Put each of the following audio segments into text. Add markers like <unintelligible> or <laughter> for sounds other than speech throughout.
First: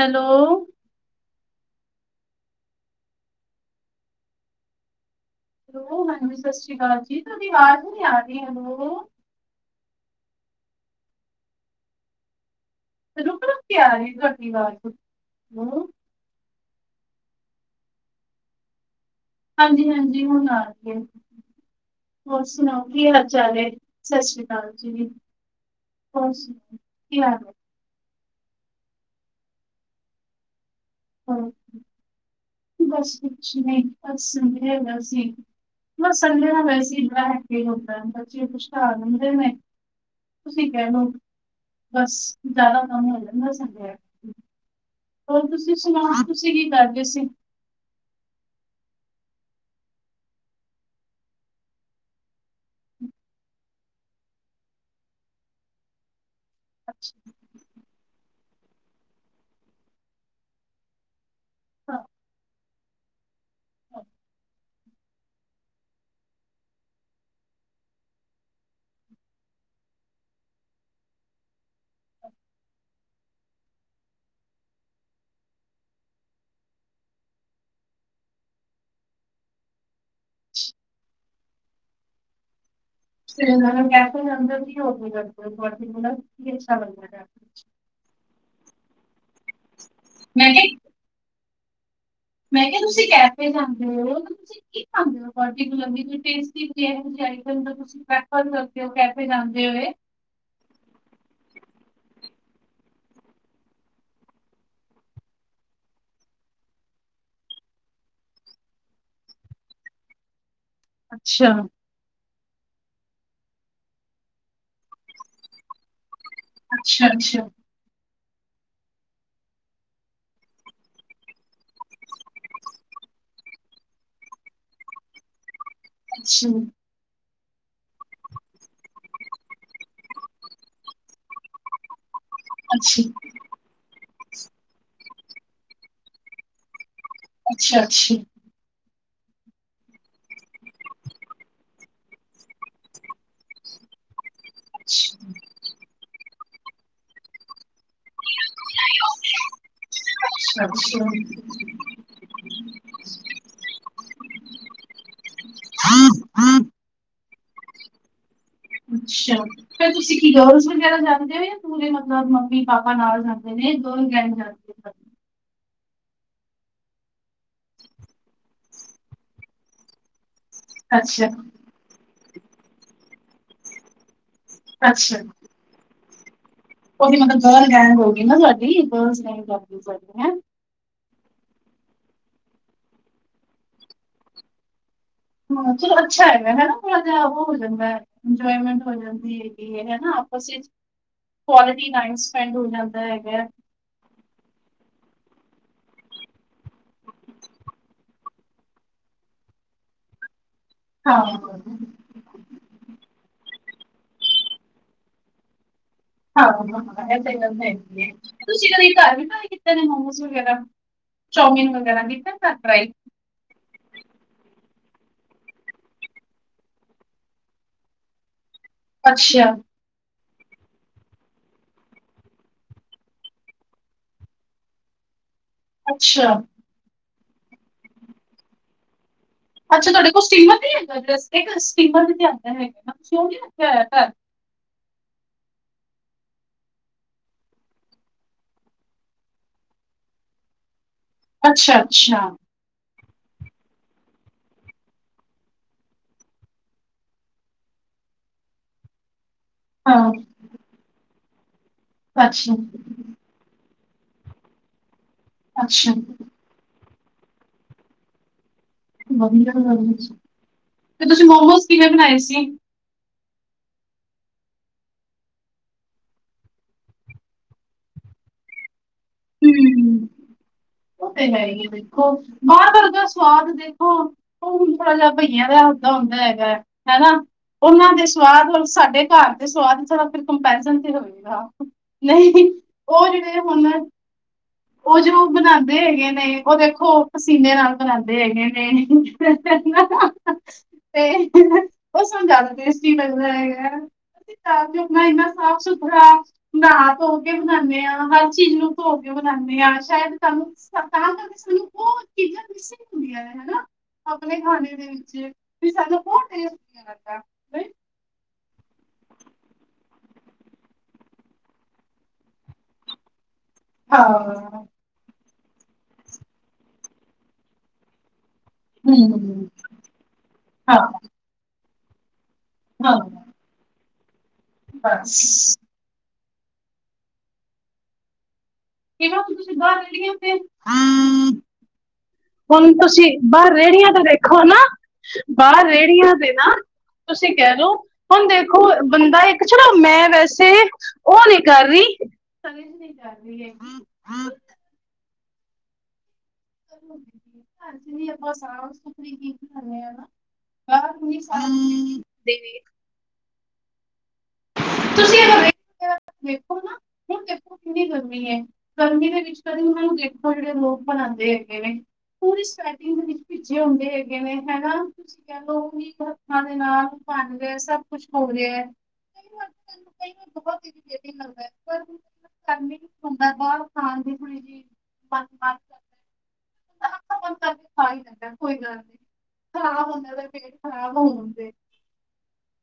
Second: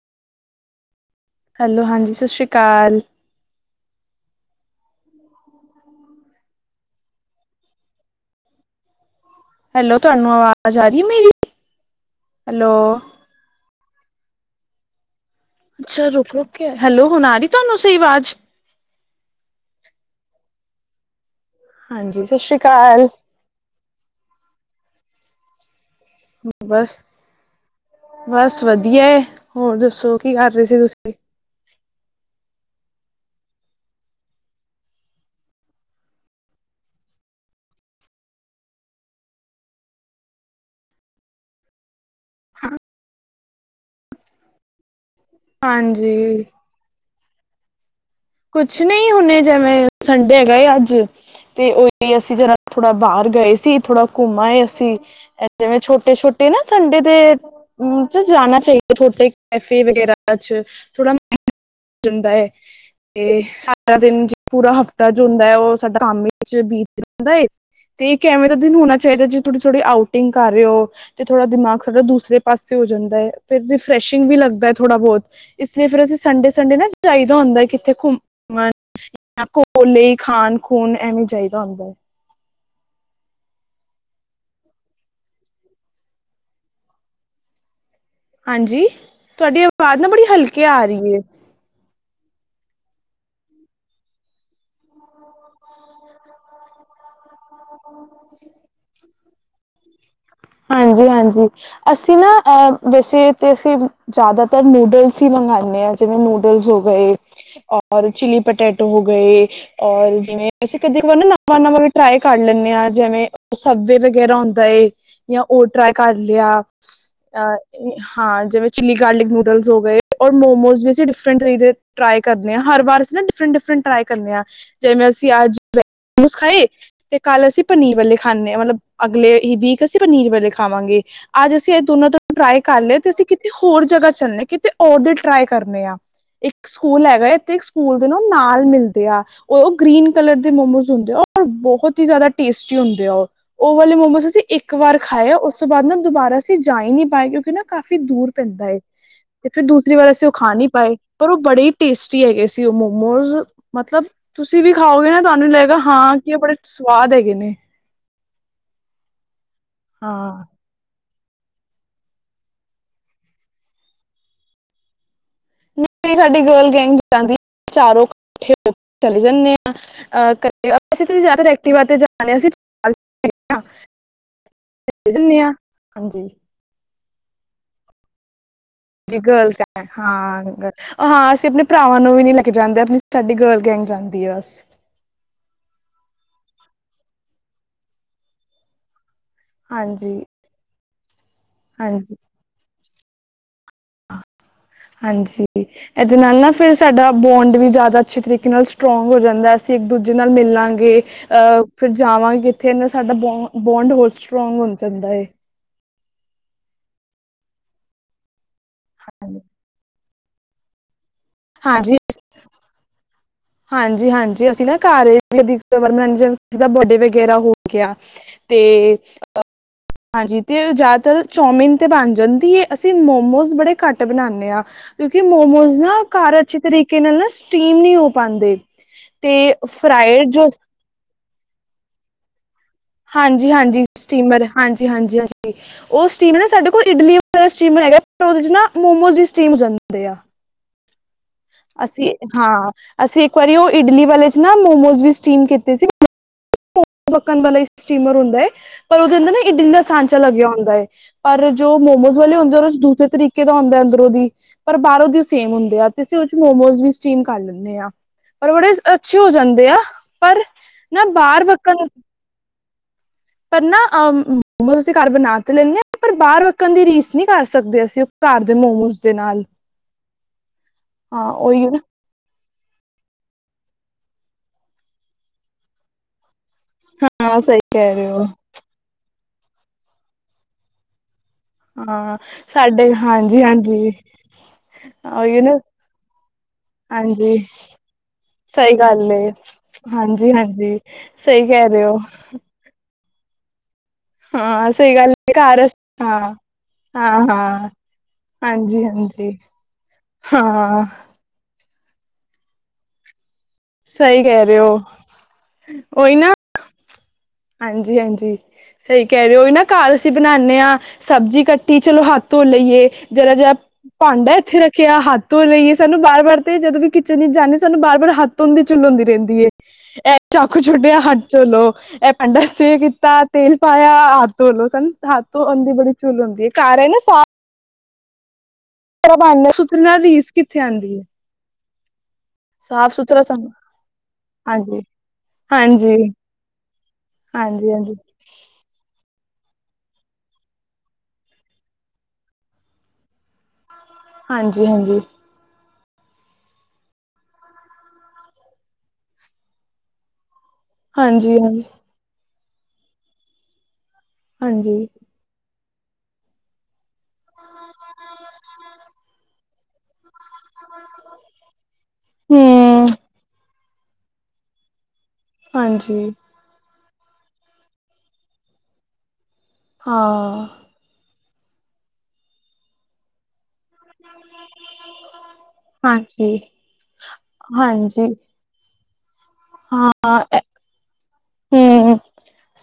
Hello, hello ਹਾਂਜੀ ਸਤਿ ਸ਼੍ਰੀ ਅਕਾਲ। ਮੈ ਸਤਿ ਸ੍ਰੀ ਅਕਾਲ ਜੀ ਤੁਹਾਡੀ ਆਵਾਜ਼ ਨੀ ਆ ਰੀ ਮੈਨੂੰ ਹੈਲੋ ਤੁਹਾਨੂੰ ਆਵਾਜ਼ ਆ ਰੀ ਐ ਮੇਰੀ ਹੈਲੋ। ਰੁਕ ਰੁਕ ਆ ਰੀ ਐ ਤੁਹਾਡੀ ਅਵਾਜ, ਅੱਛਾ ਰੁਕ ਰੁਕ ਕੇ ਹੈਲੋ ਹੁਣ ਆ ਰੀ ਤੁਹਾਨੂੰ ਸਹੀ ਆਵਾਜ਼, ਹਾਂਜੀ ਹਾਂਜੀ ਹੁਣ ਆਰੀ ਏ, ਹਾਂਜੀ ਸਤਿ ਹੋਰ ਸ਼੍ਰੀ ਸੁਣਾਓ ਅਕਾਲ ਕੀ ਹਾਲ? <unintelligible> ਸਤਿ ਸ਼੍ਰੀ ਅਕਾਲ ਜੀ ਹੋਰ ਸੁਣਾ ਬਸ ਕੀ ਹਾਲ? ਬਸ ਵਧੀਆ ਐ, ਹੋਰ ਦੱਸੋ ਕੀ ਕਰ ਰੇ ਸੀ ਤੁਸੀਂ ਹੂੰ, ਬਸ ਕੁਛ ਨੀ ਬਸ <unintelligible> ਹੈਗਾ ਸੀ। ਸੰਡੇ ਨਾਲ ਵੈਸੇ ਈ ਬੇਹ ਕੀ ਹੁੰਦਾ ਬੱਚੇ ਕੁਛ ਘਰ ਹੁੰਦੇ ਨੇ, ਤੁਸੀਂ ਕਹਿ ਲਓ, ਬਸ ਜ਼ਿਆਦਾ ਕੰਮ ਹੋ ਜਾਂਦਾ ਸਾਡਾ। ਹੋਰ ਤੁਸੀਂ ਸੁਣਾਓ ਹਾਂਜੀ ਤੁਸੀਂ ਕੀ ਕਰਦੇ ਸੀ? ਕੁਛ ਨੀ ਹੁਣੇੇ ਜਿਵੇਂ ਸੰਡੇ ਹੈਗਾ ਏ ਅੱਜ ਤੇ ਉਹੀ ਅਸੀਂ ਅਜ ਥੋੜਾ ਬਾਰ ਗਏ ਸੀ ਥੋੜਾ ਘੁੰਮ ਆਏ ਸੀਂ। ਜਿਵੇਂ ਛੋਟੇ-ਛੋਟੇ ਨਾ ਸੰਡੇ ਅੱਛਾ, ਦੇ ਜਾਣਾ ਚਾਹੀਦਾ, ਥੋਡੇ ਕੈਫੇ ਵਗੈਰਾ ਚ ਥੋੜਾ ਮਾਈਡ ਸੈਟ ਹੋ ਜਾਂਦਾ ਐ। ਤੇ ਸਾਰਾ ਹਾਂ, ਦਿਨ ਪੂਰਾ ਹਫ਼ਤਾ ਜੋ ਹੁੰਦਾ ਐ ਉਹ ਸਾਡਾ ਕੰਮ ਵਿੱਚ ਬੀਤ ਰਿੰਦਾ ਐ। ਤੇ ਇਕ ਐਵੇਂ ਦਾ ਦਿਨ ਹੋਣਾ ਚਾਹੀਦਾ ਜੇ ਥੋੜੀ ਥੋੜ੍ਹੀ ਆਊਟਿੰਗ ਕਰ ਰੇ ਔ ਤੇ ਥੋੜਾ ਦਿਮਾਗ ਸਾਡਾ ਦੂਸਰੇ ਪਾਸੇ ਹੋ ਜਾਂਦਾ ਏ। ਫੇਰ ਰਿਫਰੈਸ਼ਿੰਗ ਵੀ ਲੱਗਦਾ ਐ ਥੋੜਾ ਬਹੁਤ ਇਸ ਲਈ ਫੇਰ ਅਸੀਂ ਸੰਡੇ ਸੰਡੇ ਨਾ ਜਹੀਦਾ ਹੁੰਦਾ ਐ। ਥੇ ਘੁੰਮਣ ਕੋਲੇ ਖਾਣ ਖੂਨ ਐਵੇਂ ਚਾਹੀਦਾ ਹੁੰਦਾ ਐ। ਸ਼੍ਰੀਨਗਰ ਕੈਫੇ ਅੰਦਰ ਕੀ ਹੋਵੇਲ ਕੀ ਅੱਛਾ ਬਣਦਾ। ਹਾਂਜੀ ਤੁਹਾਡੀ ਆਵਾਜ਼ ਨਾ ਬੜੀ ਮੈਂ ਹਲਕੀ ਕਿਹਾ ਆ ਰੀ ਐ। ਮੈਂ ਕਿਹਾ ਤੁਸੀਂ ਕੈਫੇ ਜਾਂਦੇ ਔ, ਠੀਕ ਆ ਪਾਟੀ ਵੀ ਹੋ ਜਾਂਦੀ, ਟੈਸਟੀ ਵੀ <unintelligible> ਤੁਸੀਂ ਪ੍ਰੈਫਰ ਕਰਦੇ ਔ ਕੈਫੇ ਜਾਂਦੇ ਹੋਏ। ਹਾਂਜੀ-ਹਾਂਜੀ, ਅਸੀਂ ਨਾ ਅਹ ਵੈਸੇ ਤੇ ਅਸੀਂ ਜ਼ਿਆਦਾਤਰ ਨੂਡਲਸ ਈ ਮੰਗਵਾਦੇ ਆਾਂ ਜਿਵੇਂ ਨੂਡਲਸ ਹੋ ਗਏ। ਔਰ ਚਿਲੀ ਪਟੈਟੋ ਹੋ ਗਏ, ਔਰ ਜਿਵੇਂ ਅਸੀਂ ਕਦੇ ਵਾਰ ਨਾ ਅੱਛਾ ਨਵਾਂ ਨਵਾਂ ਵੀ ਟਰਾਏ ਕਰ ਲੈਂਨੇ ਆ ਜਿਵੇਂ ਸਬੇ ਵਗੈਰਾ ਹੁੰਦਾ ਏ। ਜਾਂ ਹੋਰ ਟਰਾਈ ਕਰ ਲਿਆ, ਅੱਛਾ ਅ ਅੱਛਾ ਹਾਂ ਜਿਵੇਂ ਚਿੱਲੀ ਗਾਰਲਿਕ ਨੂਡਲਸ ਹੋ ਗਏ, ਔਰ ਮੋਮੋਜ਼ ਵੀ ਅਸੀਂ ਡਿਫਰੈਂਟ ਤਰੀਕੇ ਦੇ ਟਰਾਈ ਕਰਦੇ ਆ ਹਰ ਵਾਰ ਅਸੀਂ ਨਾ ਡਿਫਰੈਂਟ ਡਿਫਰੈਂਟ ਟਰਾਈ ਕਰਦੇ ਆ ਜਿਵੇਂ ਅਸੀਂ ਅੱਜ ਅੱਛਾ ਖਾਏ, ਤੇ ਕੱਲ ਅਸੀਂ ਪਨੀਰ ਵਾਲੇ ਖਾਨੇ ਆ, ਮਤਲਬ ਅਗਲੇ ਈ ਵੀਕ ਅਸੀਂ ਪਨੀਰ ਵਾਲੇ ਖਾਵਾਂਗੇ, ਅੱਜ ਅਸੀਂ ਇਹ ਦੋਨਾਂ ਤੋਂ ਟਰਾਈ ਅੱਛਾ ਕਰ ਲਿਆ ਤੇ ਅਸੀਂ ਅੱਛਾ ਹੋਰ ਜਗ੍ਹਾ ਚੱਲਣੇ ਕਿਤੇ ਹੋਰ ਦੇ ਟਰਾਈ ਕਰਨੇ ਆ ਇੱਕ ਸਕੂਲ ਹੈਗਾ ਐ। ਤੇ ਅੱਛਾ ਸਕੂਲ ਦੇ ਅੱਛਾ ਇਕ ਨਾਲ ਮਿਲਦੇ, ਆ ਉਹ ਗ੍ਰੀਨ ਕਲਰ ਦੇ ਮੋਮੋਜ਼ ਹੁੰਦੇ ਆ ਬਹੁਤ ਈ ਜ਼ਿਆਦਾ ਟੇਸਟੀ ਹੁੰਦੇ ਆ ਉਹ ਓ ਵਾਲੇ ਮੋਮੋਜ ਅਸੀਂ ਏਕ ਇੱਕ ਵਾਰ ਖਾਏ ਉਸ ਤੋਂ ਬਾਦ ਨਾ ਦੁਬਾਰਾ ਅਸੀਂ ਜਾ ਈ ਨੀ ਪਾਏ ਕਿਉਂਕਿ ਨਾ ਕਾਫ਼ੀ ਦੂਰ ਪੈਂਦਾ ਏ। ਤੇ ਫੇਰ ਦੂਸਰੀ ਵਾਰ ਅਸੀਂ ਓ ਖਾਂ ਨੀ ਪਾਏ ਅੱਛਾ ਪਰ ਓ ਬੜੇ ਈ ਟੇਸਟੀ ਹੈਗੇ ਸੀ ਓ ਮੋਮੋਜ਼, ਮਤਲਬ ਤੁਸੀਂ ਵੀ ਖਾਓਗੇ ਨਾ ਤੁਆਨੂੰ ਵੀ ਲਗੇਗਾ ਹਾਂ ਕੀ ਓ ਬੜੇ ਸੁਆਦ ਹੈਗੇ ਨੇ। ਅੱਛਾ, ਫੇਰ ਤੁਸੀਂ ਕੀ ਹਾਂ ਕਰ ਰੇ <unintelligible> ਵਗੈਰਾ ਜਾਂਦੇ ਨੇ ਪੂਰੇ ਮਤਲਬ ਮੰਮੀ, ਪਾਪਾ ਨਾਲ ਜਾਂਦੇ ਨੇ ਦੋਨ ਨਾਲ ਜਾਂਦੇ। ਹੋ ਨਹੀਂ ਸਾਡੀ ਗਰਲ ਗੈਂਗ ਜਾਂਦੀ ਏ ਚਾਰੋਂ ਕੱਠੇ ਹੋ ਕੇ ਚਲੇ ਜਾਂਨੇ ਆ ਅ ਅਸੀਂ ਤੇ ਅੱਛਾ ਜਾਦਾਤਰ ਐਕਟਿਵਾ ਤੇ ਜਾਣੇ ਆ ਅਸੀ <unintelligible> <unintelligible> ਚੱਲੇ ਜਾਨੇ ਆ, ਹਾਂਜੀ। ਓਦੀ ਮਤਲਬ ਗਰਲ ਗੈਂਗ ਹੋ ਗੀ ਨਾ ਤੁਆਡੀ। ਜੀ ਗਰਲਸ ਗੈਂਗ, ਹਾਂ ਗ ਓ ਹਾਂ ਅਸੀਂ ਅਪਨੇ ਭਰਾਵਾਂ ਨੂੰ ਵੀ ਨੀ ਲੈ ਕੇ ਜਾਂਦੇ ਅਪਨੀ ਸਾਡੀ ਗਰਲ ਗੈਂਗ ਜਾਂਦੀ ਏ ਬਸ। ਹਾਂ, ਚਲੋ ਅੱਛਾ ਹੈਗਾ। ਹੈਨਾ ਥੋੜਾ ਜਿਆ ਓ ਹੋ ਜਾਂਦਾ ਇੰਜੋਏਮੈਂਟ ਹੋ ਜਾਂਦੀ ਏ। ਹੈਨਾ ਹਾਂਜੀ, ਆਪਸ ਵਿੱਚ ਕੁਆਲਿਟੀ ਟਾਈਮ ਹਾਂਜੀ, ਸਪੈਂਡ ਹੋ ਜਾਂਦਾ ਹੈਗੈ। ਹਾਂਜੀ ਜੀ। ਐਦੇ ਨਾਲ ਨਾ ਫੇਰ ਸਾਡਾ ਬੋਂਡ ਵੀ ਜਾਦਾ ਅੱਛੇ ਤਰੀਕੇ ਨਾਲ ਸਟਰੋਂਗ ਹੋ ਜਾਂਦੈ ਅਸੀਂ ਇੱਕ ਦੂਜੇ ਨਾਲ ਮਿਲਾਂ ਗੇ, ਹਾਂ ਅ ਫਿਰ ਜਾਵਾਂਗੇ ਕਿੱਥੇ ਏਦੇ ਨਾ ਸਾਡਾ ਬੋ-ਬੋਂਡ ਹੋਰ ਸਟਰੋਂਗ ਹੋ ਜਾਂਦਾ ਏ। ਆਹੋ ਐ ਤੇ ਗੱਲ ਹੈਗੀ ਏ। ਤੁਸੀਂ ਕਦੀ ਘਰ ਵੀ ਟਰਾਈ ਕੀਤੇ ਨੇ ਮੋਮੋਸ ਵਗੈਰਾ, ਚੌਮੀਨ ਵਗੈਰਾ ਕੀਤਾ ਘਰ ਟਰਾਈ? <inaudible> ਹਾਂਜੀ-ਹਾਂਜੀ, ਅਸੀਂ ਨਾ ਘਰ ਵੀ ਕਦੀ ਮਨੋਰੰਜਨ, ਕਿਸੇ ਦਾ ਬਡੇ ਵਗੈਰਾ ਹੋ ਗਿਆ। ਤੇ ਅੱਛਾ। ਹਾਂਜੀ ਤੇ ਓ ਜਾਦਾਤਰ ਚੌਮਿਨ ਤੇ ਬਣ ਜਾਂਦੀ ਏ, ਅਸੀਂ ਮੋਮੋਜ਼ ਬੜੇ ਘੱਟ ਬਨਾਨੇ ਆ। ਕਿਉਂਕਿ ਮੋਮੋਜ਼ ਨਾ ਅੱਛਾ ਘਰ ਅੱਛੇ ਤਰੀਕੇ ਨਾਲ ਨਾ ਸਟੀਮ ਨੀ ਹੋ ਪਾਂਦੇ। ਤੇ ਫਰਾਏ ਜੋ ਏਕ ਸਟੀਮਰ ਵੀ ਤੇ ਆਂਦਾ ਹੈਗਾ ਨਾ। ਤੁਸੀਂ ਉਹ ਨਹੀਂ ਰੱਖਿਆ ਹੋਇਆ ਹਾਂਜੀ-ਹਾਂਜੀ ਸਟੀਮਰ। ਹਾਂਜੀ-ਹਾਂਜੀ-ਹਾਂਜੀ। ਓ ਸਟੀਮ ਨਾ ਸਾਡੇ ਕੋਲ ਇਡਲੀਆਂ ਵਾਲਾ ਸਟੀਮਰ ਹੈਗੈ ਉਦੇ ਚ ਨਾ ਮੋਮੋਜ਼ ਵੀ ਸਟੀਮ ਹੋ ਜਾਂਦੇ ਆ। ਘਰ ਅੱਛਾ ਅਸੀਂ ਅੱਛਾ ਹਾਂ, ਅਸੀਂ ਇੱਕ ਵਾਰੀ ਓ ਇਡਲੀ ਵਾਲੇ ਚ ਨਾ ਮੋਮੋਜ਼ ਵੀ ਸਟੀਮ ਕੀਤੇ ਸੀ। ਢਕਣ ਵਾਲਾ ਈ ਸਟੀਮਰ ਹੁੰਦਾ ਏ ਪਰ ਉਦੇ ਅੰਦਰ ਨਾ ਇਡਲੀ ਦਾ ਹਾਂ ਸਾਂਚਾ ਲੱਗਿਆ ਹੁੰਦਾ ਏ। ਪਰ ਜੋ ਮੋਮੋਸ ਵਾਲੇ ਅੱਛਾ ਹੁੰਦੇ ਓਦੇ ਚ ਦੂਸਰੇ ਤਰੀਕੇ ਦਾ ਹੁੰਦੈ ਅੰਦਰੋਂ ਦੀ ਪਰ ਬਾਹਰੋਂ ਦੀ ਓ ਸੇਮ ਹੁੰਦੇ ਆ, ਅੱਛਾ ਤੇ ਅਸੀਂ ਉਦੇ ਮੋਮੋਜ਼ ਵੀ ਸਟੀਮ ਕਰ ਲੈਂਨੇ ਆ ਪਰ ਬੜੇ ਅੱਛੇ ਹੋ ਵਧੀਆ ਗੱਲ ਜਾਂਦੇ ਆ ਹੈ ਜੀ। ਪਰ ਨਾ ਤੇ ਤੁਸੀਂ ਬਾਹਰ ਮੋਮੋਜ਼ ਪੱਕਣ ਕਿਵੇਂ ਬਣਾਏ ਸੀ? ਪਰ ਨਾ ਅ ਮੋਮੋਸ ਅਸੀ ਘਰ ਬਣਾ ਤੇ ਲੈਂਨੇ ਆ ਪਰ ਬਾਅਰ ਵੱਕਨ ਦੀ ਰੀਸ ਨੀ ਕਰ ਸਕਦੇ ਅਸੀਂ ਓ ਘਰ ਦੇ ਮੋਮੋਸ। ਦੇ ਨਾਲ। ਹੂੰ, ਓ ਤੇ ਹਾਂ ਹੈ ਈ ਉਹੀ ਏ ਨਾ ਫੇਰ। ਓ ਬਾਅਰ ਦੇ ਵਰ ਦਾ ਸੁਆਦ ਦੇਖੋ ਓ ਹੁਨ ਥੋੜਾ ਜਿਆ ਭਈਆਂ ਦੇ ਹੱਥ ਦਾ ਹੁੰਦਾ ਹੈਗਾ। ਹੈਨਾ! ਹਾਂ ਸਹੀ ਉਨਾਂ ਕਹਿ ਦੇ ਰਹੇ ਹੋ ਸੁਆਦ ਓਰ ਸਾਡੇ ਘਰ ਦੇ ਸੁਆਦ ਥੋੜਾ ਫੇਰ ਕੰਪੈਰੀਜਨ ਤੇ ਹੋਏਗਾ। ਹਾਂ, ਨਹੀਂ ਸਾਡੇ ਹਾਂਜੀ-ਹਾਂਜੀ। ਓ ਜੋ ਬਨਾਂਦੇ ਹੈਗੇ ਨੇ ਓ ਦੇਖੋ ਹਾਂਜੀ ਪਸੀਨੇ ਨਾਲ ਬਨਾਂਦੇ ਹੈਗੇ ਨੇ। ਹਾਂਜੀ-ਹਾਂਜੀ, ਸਈ ਕੈ ਰੇ ਓ। ਕੀ ਲੱਗਦਾ ਹੈਗਾ ਘਰ ਤੇ ਸਹੀ ਅਪਣਾ ਗੱਲ ਏਨਾ ਸਾਫ਼- ਘਰ ਹਾਂ ਸੁਥਰਾ, ਨਾਂਅ- ਹਾਂ ਧੋ ਕੇ ਹਾਂ ਬਨਾਨੇ ਆ ਹਰ ਚੀਜ਼ ਨੂੰ। ਹਾਂਜੀ ਧੋ ਕੇ ਹਾਂਜੀ ਬਣਾਨੇ ਆ ਸ਼ਾਇਦ ਤੁਹਾਨੂੰ ਤਾਂ ਹਾਂ ਕਰਕੇ ਸਾਨੂੰ ਉਹ ਚੀਜ਼ਾਂ ਮਿਸਗ ਹੁੰਦੀਆਂ ਨੇ ਹਨਾ। ਸਹੀ ਆਪਣੇ ਕਹਿ ਰਹੇ ਖਾਣੇ ਹੋ ਦੇ ਵਿੱਚ, ਫਿਰ ਸਾਨੂੰ ਬਹੁਤ ਟੇਸਟ ਨੀ ਲੱਗਦਾ। ਹਾਂਜੀ-ਹਾਂਜੀ। ਸਹੀ ਕਹਿ ਰਹੇ ਹੋ ਉਹੀ ਨਾ ਘਰ ਅਸੀਂ ਬਣਾਨੇ ਆ, ਸਬਜ਼ੀ ਕੱਟੀ ਚਲੋ ਹੱਥ ਧੋ ਲਈਏ ਜਰਾ ਜਾ ਭਾਂਡਾ ਹਾਂ ਇੱਥੇ ਰੱਖਿਆ ਹੱਥ ਧੋ ਲਈਏ ਸਾਨੂੰ ਵਾਰ-ਵਾਰ ਤੇ ਜਦੋਂ ਵੀ ਕਿਚਨ ਵਿੱਚ ਜਾਨੇ ਸਾਨੂੰ ਵਾਰ-ਵਾਰ ਹੱਥ ਤੁੰਦੀ ਚੁੱਲ ਹੁੰਦੀ ਰਹਿੰਦੀ ਏ। ਹੂੰ ਐ ਚਾਕੂ ਹਾਂ ਛੱਡਿਆ ਹੱਥ ਚੁੱਲੋ ਇਹ ਪਿੰਡਾ ਸਹੀ ਹਾਂ ਕੀਤਾ ਤੇਲ ਪਾਇਆ ਹੱਥ ਧੋਲੋ ਸਾਨੂੰ ਹੱਥ ਬਸ। ਧੋਨ ਦੀ ਬੜੀ ਚੁਲ ਹੁੰਦੀ ਏ ਘਰ ਏ ਨਾ ਸਾ ਕਿਹਾ ਤੇ ਭਾਂਡਾ ਤੁਸੀਂ ਸੁਥਰੇ ਬਾਹਰ <unintelligible> ਨਾਲ ਰੀਸ ਜਾਂਦੇ। ਕਿੱਥੇ ਆਉਂਦੀ ਹੈ ਹੁਣ ਸਾਫ਼ ਤੁਸੀਂ ਸੁਥਰਾ ਸਾਨੂੰ ਬਾਹਰ ਰੇੜੀਆਂ ਤੇ ਦੇਖੋ ਨਾ ਹਾਂਜੀ ਬਾਹਰ ਹਾਂਜੀ ਰੇੜੀਆਂ ਦੇ ਨਾ, ਤੁਸੀਂ ਕਹਿ ਹਾਂਜੀ ਲਓ ਹਾਂਜੀ ਹੁਣ ਦੇਖੋ ਬੰਦਾ ਇੱਕ ਚਲੋ ਮੈਂ ਵੈਸੇ, ਉਹ ਨੀ ਕਰ ਰਹੀ ਕੀ ਕਰ ਰਹੀ ਏ? ਹਾਂਜੀ-ਹਾਂਜੀ। ਅੱਜ ਵੀ ਆਪਾਂ ਸਾਫ਼-ਸੁਥਰੀ <unintelligible> ਖਾਨੇ ਆ ਨਾ। ਹਾਂਜੀ ਹਾਂਜੀ <unintelligible> ਹਾਂਜੀ। ਤੁਸੀਂ <unintelligible> ਦੇਖੋ ਨਾ, ਹੁਣ ਦੇਖੋ ਕਿੰਨੀ ਗਰਮੀ ਐ, ਗਰਮੀ ਦੇ ਵਿੱਚ ਕਦੀ ਉਹਨਾਂ ਨੂੰ ਦੇਖ ਹੁਣ ਜਿਹੜੇ ਲੋਕ ਬਣਾਦੇ ਹੈਗੇ ਨੇ, ਪੂਰੀ ਹਮ ਸਵੈਟਿੰਗ ਦੇ ਵਿੱਚ ਭਿੱਜੇ ਹੁੰਦੇ ਹੈਗੇ ਨੇ ਹੈਨਾ। ਤੁਸੀਂ ਕਹਿ ਲਓ ਵੀ ਹਾਂਜੀ ਹੱਥਾਂ ਦੇ ਨਾਲ ਬਣ ਰਹੇ ਸਭ ਕੁਛ ਹੋ ਰਿਹਾ। ਕਈ ਵਾਰ ਹਾਂ ਬਹੁਤ ਇਰੀਟੈਟਿੰਗ ਲੱਗਦਾ, ਪਰ ਗਰਮੀ ਚ ਹੁੰਦਾ ਕੌਣ ਥਾਂ ਦੀ ਥੋੜੀ ਜੀ ਜਿਹੀ ਹਾਂਜੀ <unintelligible> ਕਰਕੇ ਖਾ ਹੀ ਹਾਂਜੀ ਜਾਂਦਾ। ਕੋਈ ਗੱਲ ਨੀ, ਖ਼ਰਾਬ ਹੁੰਦਾ ਤੇ ਪੇਟ ਖਰਾਬ ਹੋਣ ਦੇ। ਹੂੰ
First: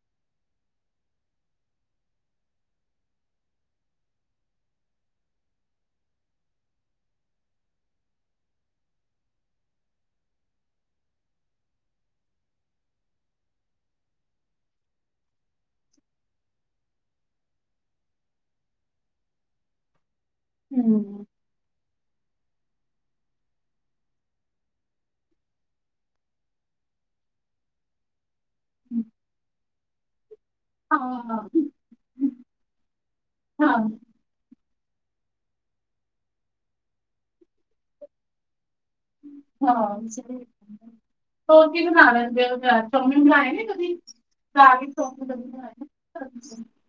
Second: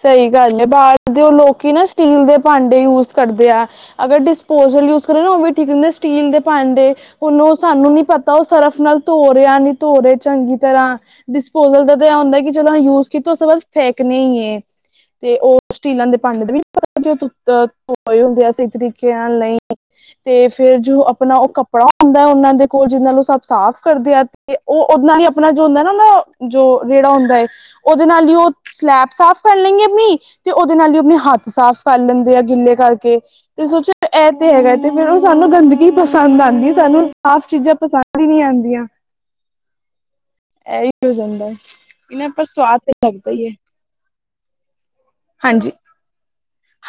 ਸਹੀ ਗੱਲ ਏ ਬਾਹਰ ਦੇ ਉਹ ਲੋਕ ਹੀ ਨਾ ਸਟੀਲ ਦੇ ਭਾਂਡੇ ਯੂਜ ਕਰਦੇ ਆ। ਅਗਰ ਡਿਸਪੋਜਲ ਯੂਜ ਕਰੋ ਨਾ ਉਹ ਵੀ ਠੀਕ ਰਹਿੰਦਾ ਸਟੀਲ ਦੇ ਭਾਂਡੇ ਉਹਨੂੰ ਸਾਨੂੰ ਨੀ ਪਤਾ ਉਹ ਸਰਫ ਨਾਲ ਧੋ ਰਿਹਾ ਨਹੀਂ ਧੋ ਰਹੇ ਚੰਗੀ ਤਰ੍ਹਾਂ ਡਿਸਪੋਜਲ ਦਾ ਤਾਂ ਇਹ ਹੁੰਦਾ ਕਿ ਚਲੋ ਯੂਜ ਕੀਤਾ ਉਸ ਤੋਂ ਬਾਅਦ ਫੇਕਣੇ ਹੀ ਏ। ਤੇ ਉਹ ਸਟੀਲਾਂ ਦੇ ਭਾਂਡੇ ਦੇ ਵੀ ਨਹੀਂ ਪਤਾ ਕਿ ਉਹ ਤੋਏ ਹੁੰਦੇ ਆ ਸਹੀ ਤਰੀਕਿਆਂ ਨਾਲ ਨਹੀਂ। ਤੇ ਫੇਰ ਜੋ ਅ ਆਪਣਾ ਉਹ ਕੱਪੜਾ ਹੁੰਦਾ ਉਹਨਾਂ ਦੇ ਕੋਲ ਜਿਹਨਾਂ ਨੂੰ ਉਹ ਸਭ ਸਾਫ਼ ਕਰਦੇ ਆ ਤੇ ਉਹ ਉਹਨਾਂ ਨੇ ਆਪਣਾ ਜੋ ਹੁੰਦਾ ਨਾ ਜੋ ਰੇਹੜਾ ਹੁੰਦਾ ਏ, ਉਹਦੇ ਨਾਲ ਈ ਉਹ, ਸਲੈਬ ਸਾਫ਼ ਕਰ ਲੈਂਗੇ ਅੰਮੀ ਤੇ ਉਹਦੇ ਨਾਲ ਹੀ ਆਪਣੇ ਹਾਂ ਹੱਥ ਸਾਫ਼ ਕਰ ਲੈਂਦੇ ਆ ਗਿੱਲੇ ਕਰਕੇ, ਤੇ ਹਾਂ ਸੋਚਿਆ ਇਹ ਤੇ ਹੈਗਾ ਤੇ ਫਿਰ ਉਹ ਸਾਨੂੰ ਗੰਦਗੀ ਪਸੰਦ ਆਂਦੀ ਸਾਨੂੰ ਸਾਫ਼ ਚੀਜ਼ਾਂ ਪਸੰਦ ਹੀ ਨੀ ਆਂਦੀਆਂ। ਹਾਂ, ਹੋ ਜਾਂਦਾ ਹੋਰ ਕੀ ਬਨਾ ਇਹਨਾਂ ਪਰ ਲੈਂਦੇ ਓ ਸਵਾਦ ਘਰ? ਤੇ ਚੌਮਿਨ ਲੱਗਦਾ ਹੀ ਬਣਾਏ ਹੈ ਨੇ ਕਦੀ? ਰਾਗੀ ਚੌਮਿਨ ਕਦੀ ਹਾਂਜੀ। ਬਣਾਏ ਨੇ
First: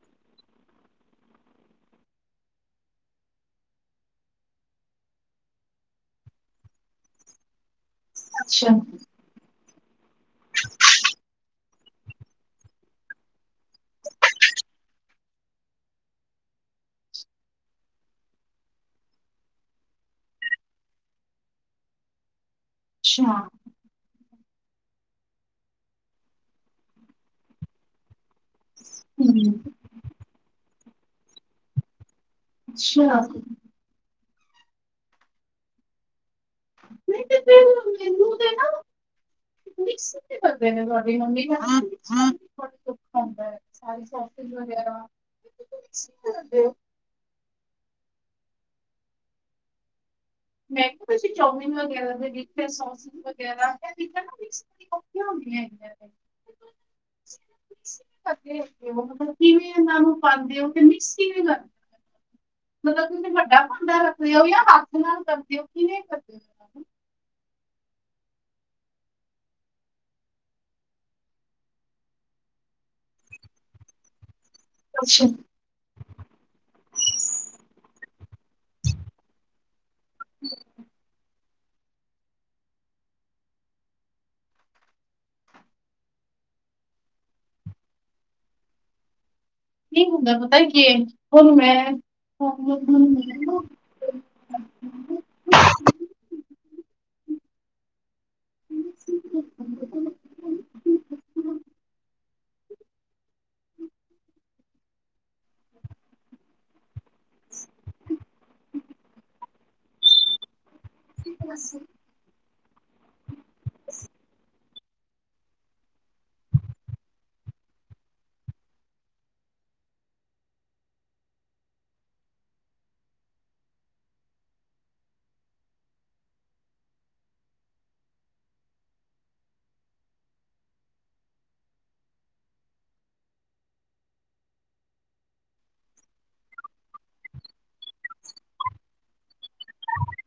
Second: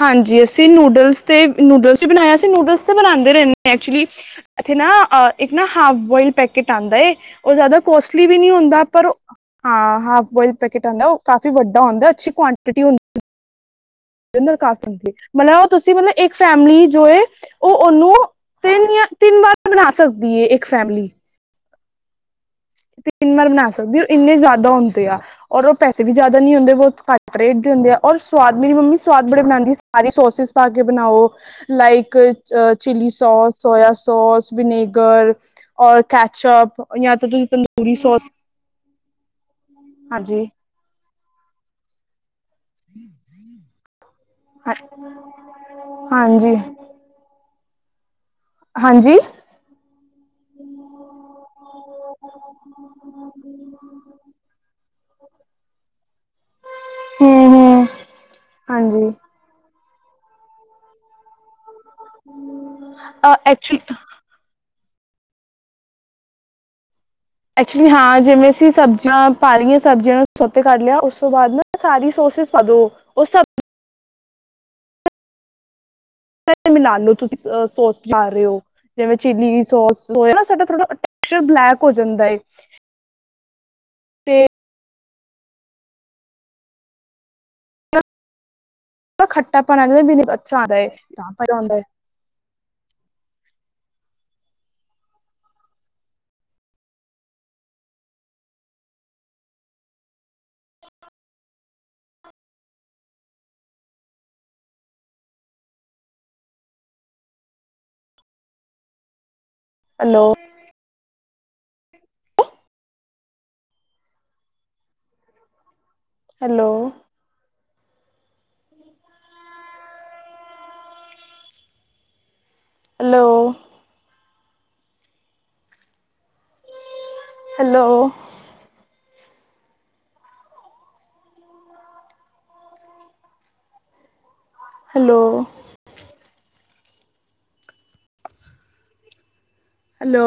ਹਾਂਜੀ ਅਸੀਂ ਨੂਡਲਸ ਤੇ ਨੂਡਲਸ ਈ ਬਣਾਏ ਅਸੀਂ ਨੂਡਲਸ ਤੇ ਬਣਾਦੇ ਰਹਿੰਨੇ ਆ ਐਕਚੁਲੀ ਇੱਥੇ ਨਾ ਅ ਇੱਕ ਨਾ ਹਾਫ ਬੋਇਲ ਪੈਕੇਟ ਆਂਦਾ ਏ, ਉਹ ਜ਼ਿਆਦਾ ਕੋਸਟਲੀ ਵੀ ਨਹੀਂ ਅੱਛਾ ਹੁੰਦਾ ਪਰ ਉਹ ਹਾਂ ਹਾਫ ਬੋਇਲ ਪੈਕਟ ਆਂਦਾ ਉਹ ਕਾਫ਼ੀ ਵੱਡਾ ਹੁੰਦਾ ਅੱਛੀ ਕੁਆਂਟਟੀ ਹੁੰਦੀ ਉਹਦੇ ਨਾਲ ਕਾਫੀ ਹੁੰਦੀ, ਮਤਲਬ ਉਹ ਤੁਸੀਂ ਮਤਲਬ ਇੱਕ ਫੈਮਿਲੀ ਜੋ ਏ ਉਹ ਉਹਨੂੰ ਤਿੰਨ ਜਾਂ ਤਿੰਨ ਵਾਰ ਬਣਾ ਸਕਦੀ ਏ ਇੱਕ ਫੈਮਿਲੀ। ਤਿੰਨ ਅੱਛਾ ਨਾਲ ਬਣਾ ਸਕ ਸਕਦੀ ਉਹ ਇੰਨੇ ਜ਼ਿਆਦਾ ਹੁੰਦੇ ਆ, ਔਰ ਉਹ ਪੈਸੇ ਵੀ ਜ਼ਿਆਦਾ ਨੀ ਹੁੰਦੇ ਬਹੁਤ ਘੱਟ ਰੇਟ ਦੇ ਹੁੰਦੇ ਆ- ਔਰ ਸਵਾਦ ਮੇਰੀ ਮੰਮੀ ਸਵਾਦ ਬੜੇ ਬਣਾਦੀ ਸੀ ਸਾਰੇ ਸੋਸਸ ਪਾ ਕੇ ਬਣਾਓ, ਲਾਈਕ ਅ ਚਿਲੀ ਅੱਛਾ ਸੋਸ, ਸੋਇਆ ਸੋਸ, ਵਿਨੇਗਰ ਔਰ ਕੈਚਅਪ ਯਾ ਨਹੀਂ ਤੇ ਤੁਹੀ ਪੇ ਫਿਰ ਮੈਨੂੰ ਤੇ ਨਾ ਮਿਕਸੀ ਚ ਹਾਂਜੀ ਕਰਦੇ ਨੇ <inaudible> ਮੰਮੀ ਔਖਾ ਹੁੰਦਾ ਐ ਸਾਰੇ ਸੋਸੇਸ ਹਾਂ ਵਗੈਰਾ ਮਿਕਸ ਹਾਂਜੀ ਕਰਦੇ ਐ ਹਾਂਜੀ। ਮੈਂ ਕਿਹਾ ਤੁਸੀਂ ਚੋਮੀਨ ਵਗੈਰਾ ਦੇ ਵਿੱਚੇ ਸੋਸ <unintelligible> ਹਮ ਹਮ ਹਾਂਜੀ <unintelligible> ਕਿਵੇਂ ਇਹਨਾਂ ਨੂੰ ਪਾਂਦੇ ਓ ਤੇ ਮਿਕਸ ਕਿਵੇਂ ਕਰਦੇ ਮਤਲਬ ਕਿ ਕੋਈ ਵੱਡਾ ਐਕਚੁਲੀ ਭਾਂਡਾ ਓ ਯਾਂ ਹੱਥ ਨਾਲ ਕਰਦੇ ਓ। ਐਕਚੁਲੀ ਹਾਂ ਜਿਵੇਂ ਅਸੀਂ ਸਬਜ਼ੀਆਂ ਪਾ ਲਈਏ ਸਬਜ਼ੀਆਂ ਨੂੰ ਸੋਤੇ ਕਰ ਲਿਆ ਉਸ ਤੋਂ ਬਾਅਦ ਨਾ ਸਾਰੀ ਸੋਸਿਸ ਪਾ ਦੋ ਉਹ ਸਭ ਅੱਛਾ। <inaudible> ਮਿਲਾ ਲੋ ਤੁਸੀਂ ਸੋਸ ਪਾ ਰਹੇ ਹੋ--ਜਿਵੇਂ ਚਿੱਲੀ ਜੀ ਸੋਸ, ਸੋਇਆ <unintelligible> ਫਿਰ ਉਹ ਬਲੈਕ ਹੋ ਜਾਂਦਾ ਏ ਤੇ ਤਾਂ ਖੱਟਾ ਪਨ ਕੀ ਹੁੰਦਾ ਪਤਾ ਏ ਚੇਂਜ ਹੁਣ ਮੈਂ <inaudible> ਹਮ। ਹੈਲੋ। ਕੀ ਕਰਾ ਸੀ। Hello. Hello hello. Hello, hello,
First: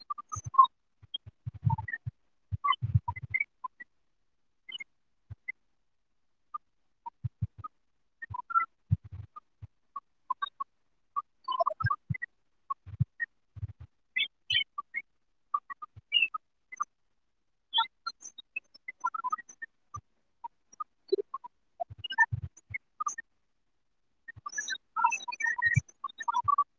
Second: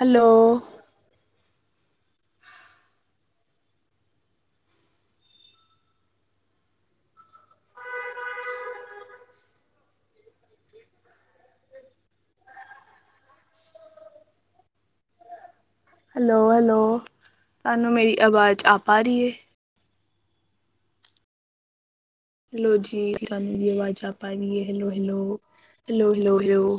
hello, hello, hello ਤਾਨੁ ਮੇਰੀ ਆਵਾਜ਼ ਆ ਪਾ ਰਹੀ ਏ। ਹੈਲੋ ਜੀ ਤਾਣੁ ਮੇਰੀ ਆਵਾਜ਼ ਆ ਪਾ ਰੀ ਐ hello, hello, hello, hello, hello.